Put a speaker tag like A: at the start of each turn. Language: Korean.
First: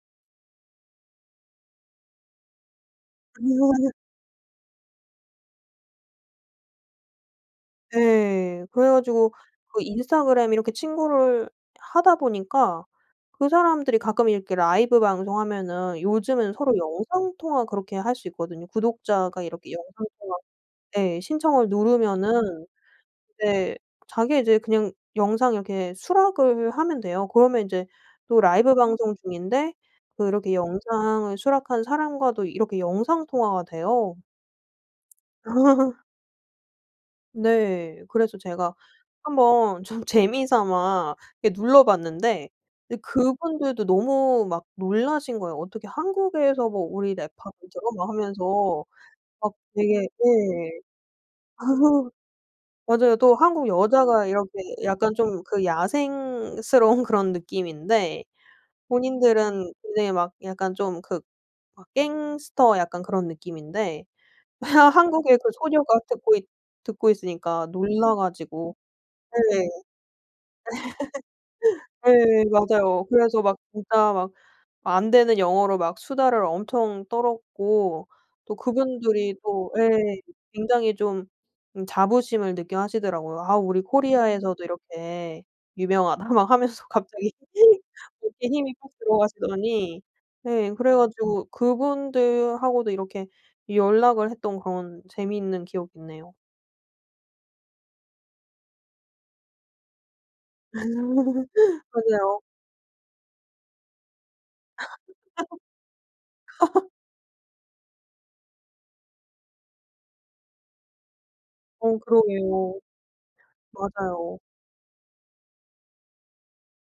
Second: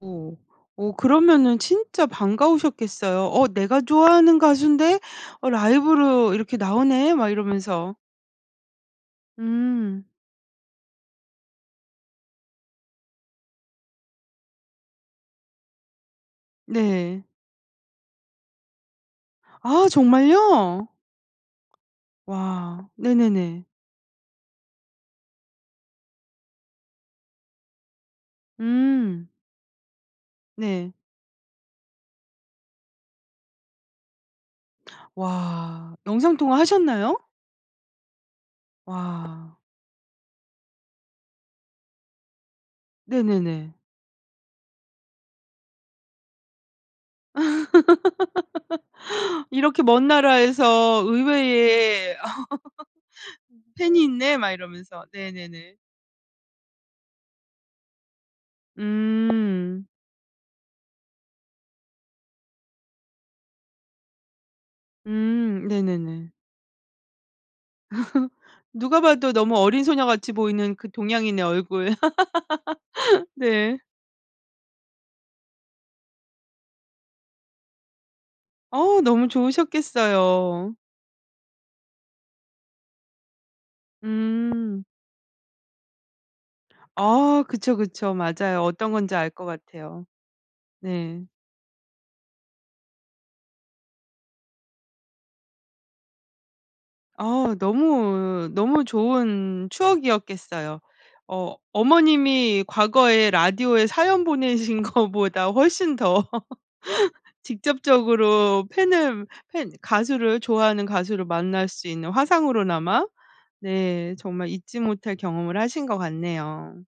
A: 어. 어 그러면은 진짜 반가우셨겠어요. 어 내가 좋아하는 가수인데 어 라이브로 이렇게 나오네 막 이러면서.
B: 네. 그래 가지고 그
A: 음.
B: 인스타그램 이렇게 친구를 하다 보니까 그 사람들이 가끔 이렇게 라이브 방송하면은 요즘은 서로
A: 네.
B: 영상 통화 그렇게 할 수 있거든요. 구독자가 이렇게
A: 아
B: 영상
A: 정말요?
B: 통화 예. 신청을 누르면은
A: 와. 네네네.
B: 네. 자기 이제 그냥 영상 이렇게 수락을 하면 돼요. 그러면 인제 또 라이브 방송
A: 음.
B: 중인데 그렇게
A: 네.
B: 영상을 수락한 사람과도 이렇게 영상 통화가 돼요.
A: 와. 영상통화 하셨나요?
B: 네. 그래서 제가
A: 와.
B: 한번 좀 재미 삼아 이렇게 눌러봤는데 이
A: 네네네.
B: 그분들도 너무 막 놀라신 거예요. 어떻게 한국에서 뭐 우리 랩 팝을 들어 막 하면서 막
A: 이렇게
B: 되게
A: 먼
B: 예.
A: 나라에서 의외의
B: 맞아요. 또 한국
A: 팬이
B: 여자가
A: 있네
B: 이렇게
A: 막 이러면서.
B: 약간 좀 그
A: 네네네.
B: 야생스러운 그런 느낌인데 본인들은
A: 음.
B: 굉장히 막 약간 좀 그 막 갱스터 약간 그런 느낌인데 한국에 그
A: 음.
B: 소녀가
A: 네네네.
B: 듣고 있 듣고 있으니까 놀라 가지고
A: 누가
B: 네.
A: 봐도 너무 어린 소녀같이 보이는 그 동양인의 얼굴.
B: 네. 맞아요. 그래서 막
A: 네.
B: 진짜 막 안 되는 영어로 막 수다를 엄청 떨었고 또
A: 어우 너무
B: 그분들이 또 예
A: 좋으셨겠어요.
B: 굉장히 좀 자부심을 느껴 하시더라고요. 아 우리 코리아에서도
A: 음.
B: 이렇게 유명하다 막 하면서 갑자기
A: 아 그쵸, 그쵸.
B: 어깨
A: 맞아요.
B: 힘이 팍
A: 어떤 건지 알 것
B: 들어가시더니
A: 같아요.
B: 네. 그래
A: 네.
B: 가지고 그분들하고도 이렇게 연락을 했던 그런 재미있는 기억이 있네요.
A: 어. 너무 너무 좋은 추억이었겠어요. 어
B: 그러게요.
A: 어머님이 과거에 라디오에 사연 보내신 거보다 훨씬 더 직접적으로 팬을 팬 가수를 좋아하는 가수를 만날 수
B: 어
A: 있는
B: 그러게요.
A: 화상으로나마 네
B: 맞아요.
A: 정말 잊지 못할 경험을 하신 것 같네요.